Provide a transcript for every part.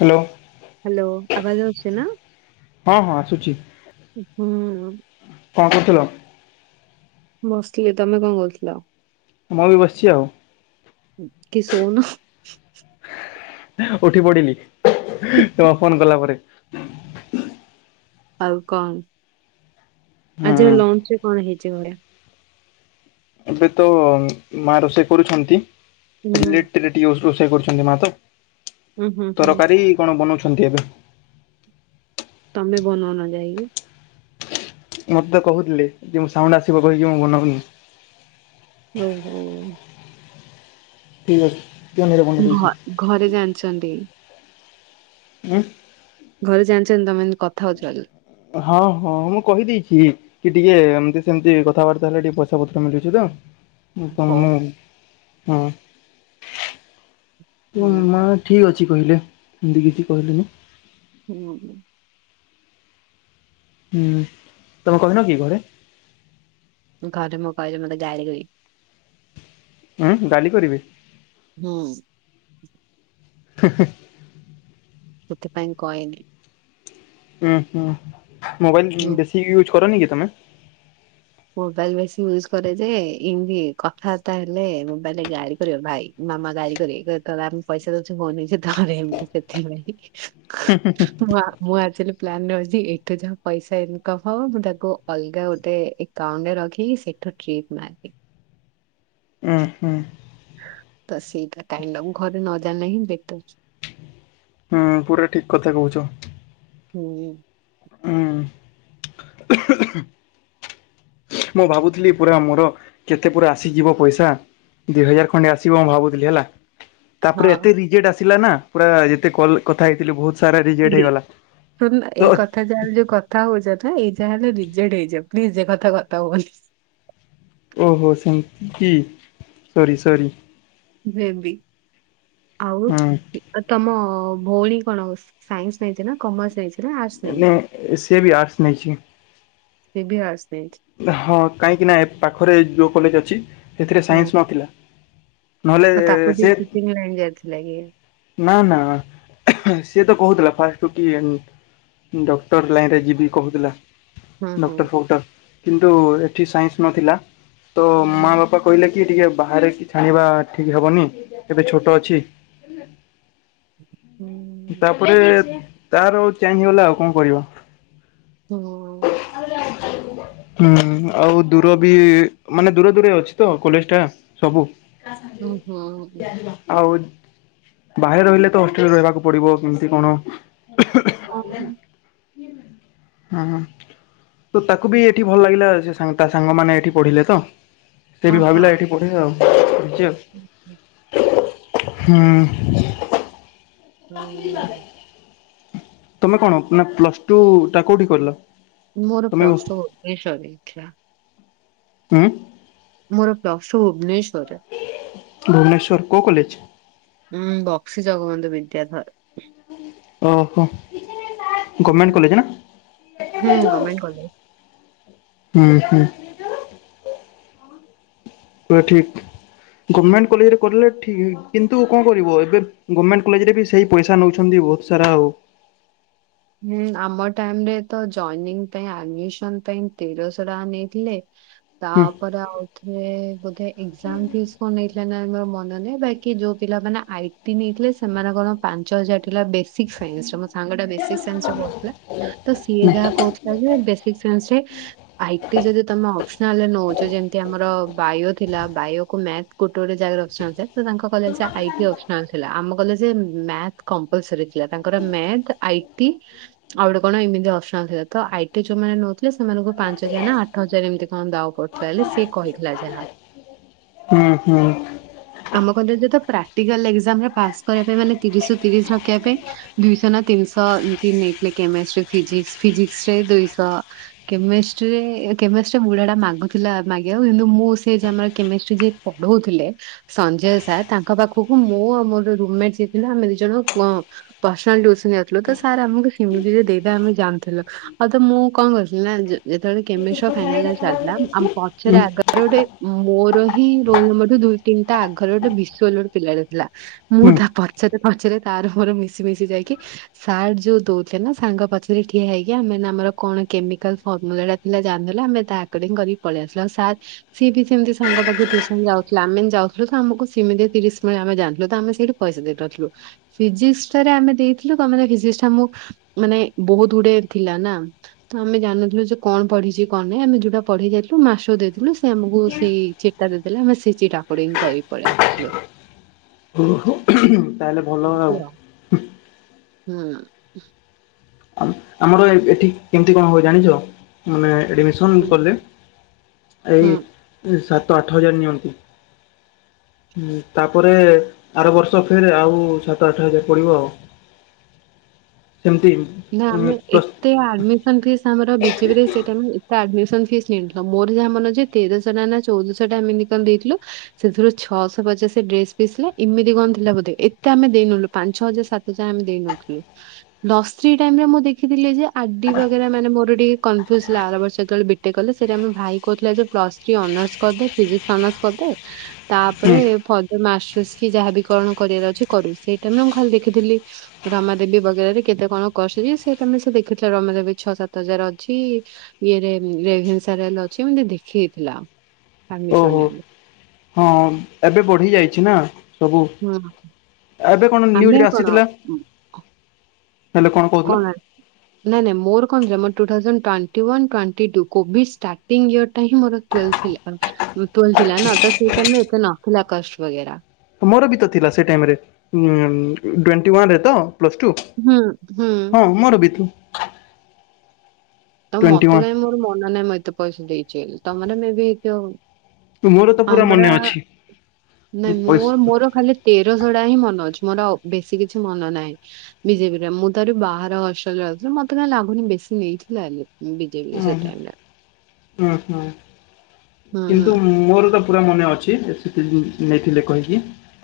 Hello hello ଆବାଜ ଅଛି ନା। ହଁ ହଁ ଆସୁଛି ହୁଁ କଣ କରୁଥିଲ। ବସିଥିଲି ତମେ କଣ କଉଥିଲ। ମୁଁ ବି ବସିଛି ଆଉ। କି ସୋଉନ। ଉଠି ପଡିଲି ତୁମ ଫୋନ କଲା ପରେ। ଆଉ କଣ ହୁଁ ଆଜି ଲଞ୍ଚ ରେ କଣ ହେଇଛି ବଢ଼ିଆ। ଏବେ ତ ମା ରୋଷେଇ କରୁଛନ୍ତି, ହୁଁ ଲେଟ ରୋଷେଇ କରୁଛନ୍ତି ମା ତ ହୁଁ ହୁଁ ହୁଁ ତରକାରୀ କଣ ବନାଉଛନ୍ତି ଏବେ। ତମେ ବନଉନ ଯାଇକି। ମତେ ତ କହୁଥିଲେ ଯେ ମୁଁ ସାଉଣ୍ଡ ଆସିବ କହିକି ମୁଁ ବନଉନି। ହଉ ହଉ। ଠିକ୍ ଅଛି। ପିଅନରେ ବନେଇ ଦଉଛି ଘ ଘରେ ଜାଣିଛନ୍ତି। ଉଁ ଘରେ ଜାଣିଛନ୍ତି ତମେ ଏମତୀ କଥା ହଉଛ। ହଁ ହଁ ମୁଁ କହିଦେଇଛି। କି ଟିକେ ଏମିତି ସେମିତି କଥାବାର୍ତ୍ତା ହେଲେ ଟିକେ ପଇସା ପତ୍ର ମିଳୁଛି ତ। ମୁଁ ହୁଁ ବୋଲି ହଉ। [unintelligible] ଠିକ୍ ଅଛି କହିଲେ ଏମିତି କିିଛି କହିଲେନି। ହୁଁ ଉ ହୁଁ ତମେ କହିନ କି ଘରେ। ଘରେ ମୁଁ କହିଲେ ମୋତେ ଗାଳି କରିବେ। ଉଁ ଗାଲି କରିବେ। ହୁଁ [unintelligible] ସେଥିପାଇଁ କହିନି। ଉଁ ହୁଁ ହୁଁ। ମୋବାଇଲ ବେଶି ୟୁଜ କରନ କି ତମେ। ମୋବାଇଲ ବେଶୀ ୟୁଜ କରେ ଯେ ଏମିତି କଥାବାର୍ତ୍ତା ହେଲେ ମୋବାଇଲରେ ଗାଳି କରିବ ଭାଇ। ମାମା ଗାଳି କରିଏ କହିବେ ତତେ ଆମେ ପଇସା ଦଉଛୁ ହୋନି [unintelligible] [unintelligible] ମୁଁ ଆକ୍ଚୁଆଲି ପ୍ଲାନ୍ ରେ ଅଛି ଏଠୁ ଯାହା ପଇସା ଇନକମ ହବ ମୁଁ ତାକୁ ଅଲଗା ଗୋଟେ ଉଣ୍ଡ ରଖିକି ସେଠୁ ଟ୍ରିପ୍ ମାରିବି। ଏ ହେଁ ତ ସେଇଟା କାଇଁ ନା ମୁ ଘରେ ନ ଜାଣିଲା ହିଁ ବେଟର। ହଁ ପୁରା ଠିକ୍ କଥା କହୁଛ। ହୁଁ ହୁଁ ମୁଁ ଭାବୁଥିଲି ପୁରା ମୋର କେତେ ପୁରା ଆସିଯିବ ପଇସା। ଦିଇ ହଜାର ଖଣ୍ଡେ ଆସିବ ମୁଁ ଭାବୁଥିଲି ହେଲା। ତାପରେ ହଁ ଏତେ ରିଜେଟ୍ ଆସିଲା ନା ପୁରା ଯେତେ କଲ କଥା ହେଇଥିଲି ବହୁତ। ସାରା ରିଜେଟ୍ ହେଇଗଲା ତ କ ଯାହାଲେ ଯୋଉ କଥା ହଉଛ ନା ଏଇ ଯା ହେଲେ ରିଜେଟ ହେଇଯିବ ପ୍ଲିଜ ଏ କଥା କଥା ହୁଅନି। ଓହୋ ସେମିତି କି ସରି ସରି। ବେବି ଆଉ ହୁଁ। ବି ତମ ଭଉଣୀ କଣ ସାଇନ୍ସ ନେଇଚି ନା କମର୍ସ ନେଇଛି? ଆର୍ଟସ ମାନେ ନେଇଛି ସିଏ ବି ଆର୍ଟସ୍ ନେଇଛି। ସେ ବି ଆର୍ଟସ ନେଇଛି। ହଁ କାହିଁକି ନା ପାଖରେ ଯେଉଁ କଲେଜ ଅଛି ସେଥିରେ ସାଇନ୍ସ ନଥିଲା। ନହେଲେ ଆଁ ତାକୁ ବି ସେ ଖୁସିନିଅର ଏଞ୍ଜୟ୍ ଥିଲା କି? ନା ନା ସିଏ ତ କହୁଥିଲା ଫାଷ୍ଟରୁ କି ଆଣ୍ଡ ଡକ୍ଟର ଲାଇନରେ ଯିବି କହୁଥିଲା। ହଁ ହଁ। ଡକ୍ଟର ଫକ୍ଟର କିନ୍ତୁ ଏଠି ସାଇନ୍ସ ନଥିଲା ତ ହୁଁ ମା ବାପା କହିଲେ କି ଟିକେ ବାହାରେ କି ଛାଣିବା ଠିକ୍ ହେବନି ଏବେ ଛୋଟ ଅଛି। ତାପରେ ତାର ଚେନ୍ ହେଇଗଲା ଆଉ କଣ କରିବା? ହୁଁ। [inaudible] ହୁଁ ଆଉ ଦୂର ବି ମାନେ ଦୂରେ ଦୂରେ ଅଛି ତ କଲେଜଟା ସବୁ। ହୁଁ ହୁଁ। ଆଉ ବାହାରେ ରହିଲେ ତ ହଷ୍ଟେଲରେ ରହିବାକୁ ପଡିବ କେମତି କଣ? ହଁ। ତ ତାକୁ ବି ଏଠି ଭଲ ଲାଗିଲା ସେ ତା ସାଙ୍ଗମାନେ ଏଠି ପଢିଲେ ତ। ସେ ବି ଭାବିଲା ଏଠି ପଢ଼ିଆ ଆଉ ସିଏ ହୁଁ ହୁ ହୁଁ। ହୁଁ ହୁଁ ହୁଁ। ତମେ କଣ ନା ପ୍ଲସ ଟୁ ଟା କୋଉଠି କଲ? ମୋର ପ୍ଲସ ଟୁ ଭୁନେଶ୍ବରରେ ହେଇଥିଲା। ହୁଁ। ମୋର ପ୍ଲସ ଟୁ ଭୁବନେଶ୍ୱରରେ। ଭୁବନେଶ୍ଵର କୋଉ କଲେଜ? ହୁଁ ବକ୍ସି ଜଗବନ୍ଧୁ ବିଦ୍ୟାଧର। ଓହୋ ଗମେଣ୍ଟ କଲେଜ ହୁଁ ନା। Government college. ହୁଁ ହୁଁ। ପୁରା ଠିକ୍ ଗମେଣ୍ଟ କଲେଜରେ କଲେ ଠିକ୍ କିନ୍ତୁ କଣ କରିବ ଏବେ? ଗମେଣ୍ଟ କଲେଜରେ ବି ସେଇ ପଇସା ନେଉଛନ୍ତି ବହୁତ ସାରା ଆଉ ହୁଁ ଆମ ଟାଇମରେ ତ ଜଏନିଂ ପାଇଁ ଆଡମିସନ ପାଇଁ ତେରଶହ ଟଙ୍କା ନେଇଥିଲେ। ହୁଁ ତାପରେ ଆଉ ରେ ବୋଧେ ଏକ୍ସାମ ଫିସ କଣ ନେଇଥିଲା ନା ମୋର ମନେ ନାହିଁ ବାକି ଯୋଉ ପିଲାମାନେ ଆଇ ଟି ନେଇଥିଲେ ସେମାନେ କଣ ପାଞ୍ଚ ହଜାର ଥିଲା ବେସିକ ସାଇନ୍ସରେ ମୋ ସାଙ୍ଗଟା ବେସିକ୍ ସିଏ କହୁଥିଲା ସିଏ ଯାହା କହୁଥିଲା ଯେ ବେସିକ୍ ସାଇନ୍ସରେ ଆଇଟି ଯଦି ତମେ ଅପସନାଲରେ ନଉଛ ଯେମତି ଆମର ବାୟୋ ଥିଲା ବାୟୋକୁ ମ୍ୟାଥ ଗୋଟେ ଗୋଟେ ଯାଗାରେ ଅପ୍ସନାଲ ଥାଏ ତାଙ୍କ କଲେଜରେ ଆଇଟି ଅପ୍ସନାଲ ଥିଲା ଆମ କଲେଜ ଯେ ମ୍ୟାଥ୍ କମ୍ପୋଲସରି ଥିଲା ତାଙ୍କର ମ୍ୟାଥ୍ ଆଇ ଟି ଆଉ ଗୋଟେ କଣ ଏମିତି ଅପ୍ସନ୍ ଥିଲା ତ ଆଇ ଟି ଯୋଉମାନେ ନେଉଥିଲେ ସେମାନଙ୍କୁ ପାଞ୍ଚ ହଜାର ନା ଆଠ ହଜାର ଏମିତି କଣ ଦାଉ ପଡିଥିଲା ସିଏ କହିଥିଲା ଯାହା। ହୁଁ ହୁଁ। ଆମ କଲେଜରେ ପ୍ରାକ୍ଟିକାଲ୍ ଏକ୍ସାମରେ ପାସ୍। କରିବା ପାଇଁ ମାନେ ତିରିଶ ରୁ ତିରିଶ ରଖିବା ପାଇଁ ଦୁଇଶହ ନା ତିନିଶହ ତ ଏମତି କେ କେମେଷ୍ଟ୍ରି ଫିଜିକ୍ସ ଫିଜିକ୍ସରେ ଦୁଇଶହ ତ କେମେଷ୍ଟ୍ରିରେ କେମେଷ୍ଟ୍ରିରେ ବୁଢାଟା ମାଗୁଥିଲା ମାଗିବାକୁ ଆଉ କିନ୍ତୁ ମୁଁ ସେଏ ଆମର କେମିଷ୍ଟ୍ରି ଯିଏ ପଢଉଥିଲେ। ସଞ୍ଜୟ ସାର୍ ତାଙ୍କ ପାଖକୁ ମୁଁ ଆଉ ମୋର ରୁମମେଟ ଯେଥିଲା ଆମେ ଦି ଜଣ [inaudible] ପର୍ସନାଲ ଟ୍ୟୁସନ ଯାଉଥିଲୁ ତ ସାର୍ ଆମକୁ ହେମିତିରେ ଦେଇଦେବେ ଆମେ ଜାଣିଥିଲୁ। ହଉ ତ ମୁଁ କଣ କରଥିଲି ନା ଯେ ଯେତେବେଳେ ହୁଁ କେମିଷ୍ଟୋ ଫାଇନାଲ ଚାଲିିଲା ଆମ ପଛରେ ଆଗ ଆର ଗୋଟେ ମୋର ହିଁ ରୋଲ ନମ୍ବରଠୁ ଦୁଇ ତିନିଟା ଆଗର ଗୋଟେ ବିଶ୍ଵଲୋ ପିଲା ଥିଲା। ମୁଁ ତା ପଚରେ ପଚରେେ ତାର ମୋର ମିଶି ମିଶି ଯାଇକି ସାର୍ ଯୋଉ ଦଉଛେ ନା ସାଙ୍ଗ ପଛରେ ଠିଆ ହେଇକି ଆମେନା ଆମର କଣ କେମିକାଲ ଫର୍ମୁଲାଟା ପିଲା ଜାନଦେଲେ ଆମେ ତା ଆକଡିଙ୍ଗ କରି ପଳେଇ ଆସିଲୁ ଆଉ ସା ସିଏ ବି ସେମିତି ସାଙ୍ଗ ପାଖକୁ ଟ୍ୟୁସନ ଯାଉଥିଲା ଆମେ ଯାଉଥିଲୁ ତ ଆମକୁ ସେମିତି ତିରିଶ ମିନିଟ ଆମେ ଜାଥିଲୁ ତ ଆମେ ସେଇଠୁ ପଇସା ଦେଇ ପାଥୁଲୁ ଫିଜିକ୍ସଟାରେ ଆମେ ଦେଇଥିଲୁ କଣ ନା ଫିଜିକ୍ସଟା ଆମକୁ ମାନେ ବହୁତ ଗୁଡ଼େ ଥିଲା ନା। ତ ଆମେ ଜାନନଥିଲୁ ଯେ କଣ ପଢ଼ିଛି କଣ ନାହିଁ ଆମେ ଯୋଉଟା ପଢ଼ିକି ଯାଇଥିଲୁ ମାସ ଦେଇଥିଲୁ ସେ ଆମକୁ ସେଇ ଚି ଦେଇଦେଲେ ଆମେ ସେ ଚି ଅକୁଡିଙ୍ଗ କରି ପଳେଇ ଆସିଲୁ। ଓହୋ ତାହେଲେ ଭଲ ଆଉ। ହୁଁ। ଆମ- ଆମର ଏ ଏଠି କେମିତି କଣ ହୁଏ ଜାଣିଛ ମାନେ ଏଡି ସନ୍ ହୁଁ କଲେ ହୁଁ ଏଇ ସାତ ଆଠ ହଜାର ନିଅନ୍ତି। ହୁଁ ତାପରେ ଆର ବର୍ଷ ଫେର ଆଉ ସାତ ଆଠ ହଜାର ପଡ଼ିବ ଆଉ। ସେମତି। ନା ଆମେ ଏକ ଏ ଆଡମିସନ ଫିସ୍ ଆମର ବିଜେପିରେ ସେଇଟା ଏତେ ଆଡମିସନ ଫିସ୍ ନିଣିଥିଲ ମୋର ଯାହା ମନ ଅଛି ତେରଶହ ଟା ନା ଚଉଦଶହ ଟା ଏମିତି କଣ ଦେଇଥିଲୁ। ସେଥିରୁ ଛଅଶହ ପଚାଶ ଡ୍ରେସ ପିସିଲେ ଏମିତି କଣ ଥିଲା ବୋଧେ ଏତେ ଆମେ ଦେଇନଲୁ। ପାଞ୍ଚ ଛଅ ହଜାର ସାତ ହଜାର ଆମେ ଦେଇନଥିଲୁ ଲସ୍। ସେଇ ଟାଇମ ରେ ମୁଁ ଦେଖିଥିଲି ଯେ ଆଡି ବଗେରା ମାନ ମୋର ଟିକେ କନଫ୍ୟୁଜ୍ ହେଥିଲା ଆର ବର୍ଷ ଯେତବେଳେ ବି ଟେକେ କଲେ ସେଟା ମୋ ଭାଇ କହୁଥିଲା ଯେ ପ୍ଲସ ଥ୍ରୀ ଅନର୍ସ କରିଦେ ଫିଜିକ୍ସ ଅନର୍ସ କରିଦେ। ହୁଁ, [unintelligible] କରିବାର ଅଛି କରୁ ସେଇଟା ମୁଁ ଖାଲି ଦେଖିଥିଲି। ରମାଦେବୀ ବଗେରାରେ କେତେ କଣ କସୁଛି ସେଟା ସେ ଦେଖୁଥିଲେ ରମାଦେବୀ ଛଅ ସାତ ହଜାର ଅଛି। ଓହୋ [unintelligible] ହଁ ଏବେ ବଢ଼ିଯାଇଛି ନା। ସବୁ ହୁଁ ଏବେ କଣ ଆମେ ନ୍ୟୁଜରେ କଣ ଆସିଥିଲା? ହେଲେ କହୁଥିଲ? କଣ? ନାଇଁ ନାଇଁ ମୋର କଣ ଥିଲା ମୋ two thousand twenty one twenty two Covid starting year ଟା ହଁ ମୋର [unintelligible] ମୋର ବି ତ ଥିଲା ସେ ଟାଇମରେ ଉଁ ଟ୍ୱଣ୍ଟି ୱାନରେ ତ ପ୍ଲସ ଟୁ। ହୁଁ ହୁଁ। ହଁ ମୋର ବି ତୁ ତ ଟ୍ୱେଣ୍ଟି ମତେ ୱାନ୍ କାଇଁ ମୋର ମନ ନାହିଁ ମୁଁ ଏତେ ପଇସା ଦେଇଛି ତାମାନେ ମେ ବିତୁ ମୋର ତ ପୁରା ମନେ ଆମର ଅଛି। ନାଇଁ ମୁଁ ପଇସା ମୋର ଖାଲି ତେରଶ ଟା ହିଁ ମନେ ଅଛି ମୋର ଆ ବେଶୀ କିଛି ମନ ନାହିଁ। ବିଜେପିରେ ମୁଁ ତ ହେଟି ବାହାର ହଷ୍ଟେଲରେ ଯାଉଥିଲି ମତେ କାଁ ଲାଗୁନି ବେଶୀ ନେଇଥି ଜାନନୀ ହୁଁ ବିଜେପିରେ ସେ ଟାଇମ ରେ ହୁଁ ହୁଁ କିନ୍ତୁ ହୁଁ ମୋର ତ ପୁରା ମନେ ଅଛି ଏତିକି ନେଇଥିଲେ କହିକି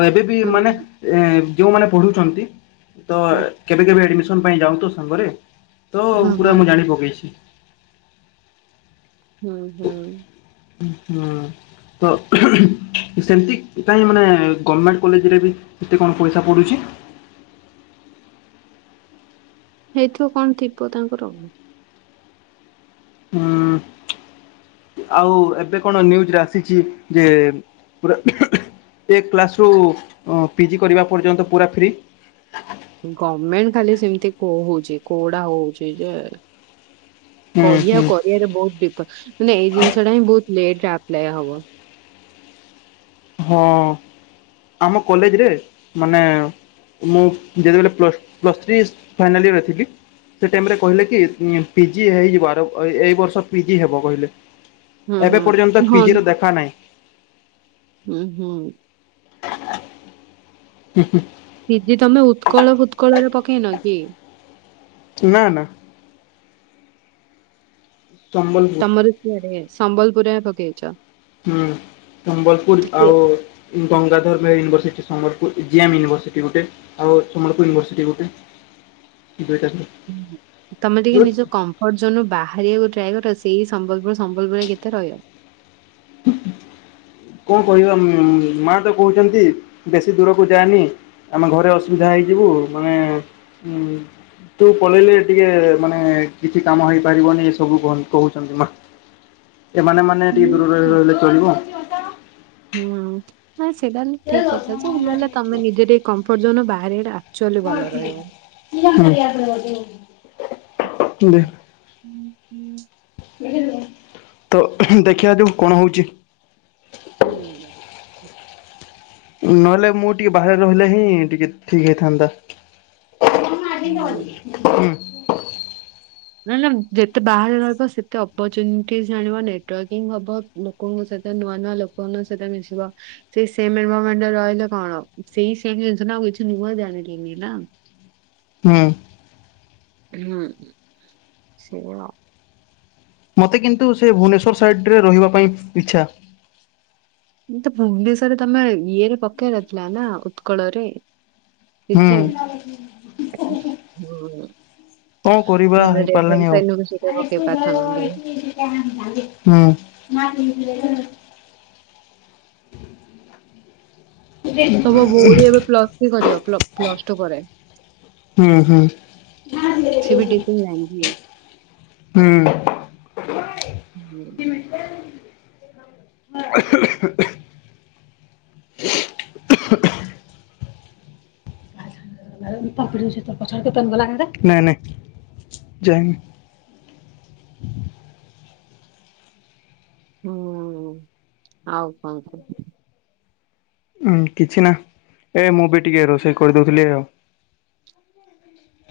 ଆଉ ଏବେ ବି ହୁଁ ମାନେ ଏ ଯେଉଁମାନେ ପଢ଼ୁଛନ୍ତି ତ ହୁଁ କେବେ କେବେ ଆଡ଼ମିସନ ପାଇଁ ଯାଉ ତ ସାଙ୍ଗରେ। ତ ହୁଁ ହୁଁ ପୁରା ମୁଁ ଜାଣି ପକେଇଛି। ହୁଁ ହୁଁ। ହୁଁ ହଁ। ତ ସେମିତି କାଇଁ ମାନେ ଗମେଣ୍ଟ କଲେଜରେ ବି କେତେ କଣ ପଇସା ପଡ଼ୁଛି? ହେଇଥିବ କଣ ଥିବ ତାଙ୍କର। ହଁ। ଆଉ ଏବେ କଣ ନ୍ୟୁଜ୍ ରେ ଆସିଛି ଯେ ପୁରା ଏ କ୍ଲାସ୍ ରୁ ପିଜି କରିବା ପର୍ଯ୍ୟନ୍ତ ପୁରା ଫ୍ରି। ଗମେଣ୍ଟ ଖାଲି ସେମିତି କହୁଚି କୋଟା ହଉଚି ଯେ? ହୁଁ କହିଆ ଆଉ ହୁଁ କରିଆରେ ବହୁତ [unintelligible] ମାନେ ଏଇ ଜିନିଷ ଟା ହିଁ ବହୁତ ଲେଟରେ ଆପ୍ଲାଏ ହବ। ହଁ ଆମ କଲେଜରେ ମାନେ ମୁଁ ଯେତେବେଲେ plus plus three final year ରେ ଥିଲି। ସେ ଟାଇମ ରେ କହିଲେ କି ଉଁ ପିଜି ହେଇଯିବ ଆର ଏଇ ବର୍ଷ ପିଜି ହେବ କହିଲେ। ହୁଁ ଏବେ ହୁଁ ପର୍ଯ୍ୟନ୍ତ ପିଜି ର ଦେଖା ନହିଁ। ଉଁ ହୁଁ। [inaudible] ହୁଁ-ହୁଁ। ପିଜି ତମେ ଉତ୍କଳ ଫୁତ୍କଳ ରେ ପକେଇନ କି? ନାଁ ନାଁ। ସମ୍ବଲପୁର ତମର କ୍ଲିୟର ହୋଇଯାଇଚି ସମ୍ବଲପୁରରେ ପକେଇଚ? ହୁଁ ସମ୍ବଲପୁର ଆଉ Gangadhar Meher university Sambalpur, GM university ଗୋଟେ। ଆଉ ସମ୍ବଲପୁର ୟନିଭାର୍ସିଟି ଗୋଟେ, କିନ୍ତୁ ଏଇଟା ତମେ ଟିକେ ନିଜ କମ୍ ଯୋଉନ ବାହାରିବାକୁ ଟ୍ରାଏ କର ସେଇ ସମ୍ବଲପୁର ସମ୍ବଲପୁରରେ କେତେ ରହିବ? [inaudible] କଣ କହିବା ମୁଁ ମାଆ ତ କହୁଛନ୍ତି ବେଶୀ ଦୂରକୁ ଯାଆନି। ଆମେ ଘରେ ଅସୁବିଧା ହେଇଯିବୁ, ମାନେ ଉଁ ତୁ ପଳେଇଲେ ଟିକେ ମାନେ କିଛି କାମ ହେଇପାରିବନି ଏ ସବୁ କହନ କହୁଛନ୍ତି ମା। ଏମାନେ ମାନେ ଟିକେ ଦୂରରେ ରହିଗଲେ ଚଳିବ। ହୁଁ ହଁ ସେଇଟା ହେଲେ ଠିକ କଥା ଯେ ହେଲେ-ହେଲେ ତମେ ନିଜେ ଟିକେ କମଫୋର୍ଟ ଜୋନ୍ ବାହାରେଟା ଆକଚୁଆଲି ଭଲ ରହିବ। କି [inaudible] ହୁଁ [unintelligible] ତ ଦେଖିବା ଯୋଉ କଣ ହଉଛି? ହୁଁ। ନହେଲେ ମୁଁ ଟିକେ ବାହାରେ ରହିଲେ ହିଁ ଟିକେ ଠିକ୍ ହେଇଥାନ୍ତା। ହୁଁ। [unintelligible] [unintelligible] ହୁଁ। ନା-ନା ଯେତେ ବାହାରେ ରହିବ ସେତେ ଅପରଚୁନିଟି ଆଣିବ ନେଟୱର୍କିଙ୍ଗ ହବ। ଲୋକଙ୍କ ସହିତ ନୂଆ-ନୂଆ ଲୋକମାନଙ୍କ ସହିତ ମିଶିବ। ସେ ସେମ୍ ଏନଭାରର୍ମେଣ୍ଟ ରହିଲେ କଣ ସେଇ ସେ ଜିନିଷଟା ଆଉ କିଛି ନୁଆ ଜାଣିଲିନି ନା? ହୁଁ। ହୁଁ ସେଇଆ ଆଉ। ମୋତେ କିନ୍ତୁ ସେ ଭୁବନେଶ୍ୱର ସାଇଡ଼ରେ ରହିବା ପାଇଁ ଇଚ୍ଛା। ତ ଭୁବନେଶରରେ ତମେ ଇଏରେ ପକେଇଆର ଥିଲା ନା ଉତ୍କଳ ରେ। ପିଜି ହୁଁ ଆକ୍ ହୁଁ। କଣ କରିବା ନହେଲେ ହେଇପାରିଲାନି ରେଭେନ୍ସା ଆଉ? ୟୁନିଭର୍ସିଟିରେ ପକେଇ ପାରିଥାନ୍ତ କି। [unintelligible] ହଁ। [unintelligible] ତମ ଭଉଣୀ ଏବେ ପ୍ଲସ ଥ୍ରି କରିବ ପ୍ଲସ ଟୁ ପରେ? ହୁଁ-ହୁଁ। ସେ ବି ଡିଫରେଣ୍ଟ ଲାଇନ ଝିଅ। ହଁ। [unintelligible] [unintelligible] [inaudible] [unintelligible] ନାଇଁ ନାଇଁ ଯାଇନି। ହୁଁ ଆଉ କଣ କୁ ଉଁ କିଛି ନା ଏ ମୁଁ ବି ଟିକେ ରୋଷେଇ କରିଦଉଥିଲି ଆଉ।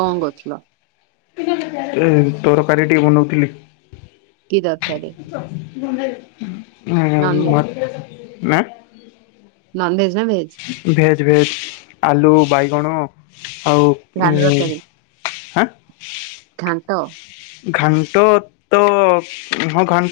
କଣ କରୁଥିଲ? ଏ ତରକାରୀ ଟିକେ ବନଉଥିଲି। କି ତରକାରୀ ନନଭେଜ ନା। ନନଭେଜ୍ ନା ଭେଜ୍? Veg veg. ଆଲୁ, ବାଇଗଣ ଆଉ ଘାଣ୍ଟ ଉଁ ତରକାରୀ ଆଁ? ଘାଣ୍ଟ। ଘାଣ୍ଟ ତ ହଁ ଘାନ୍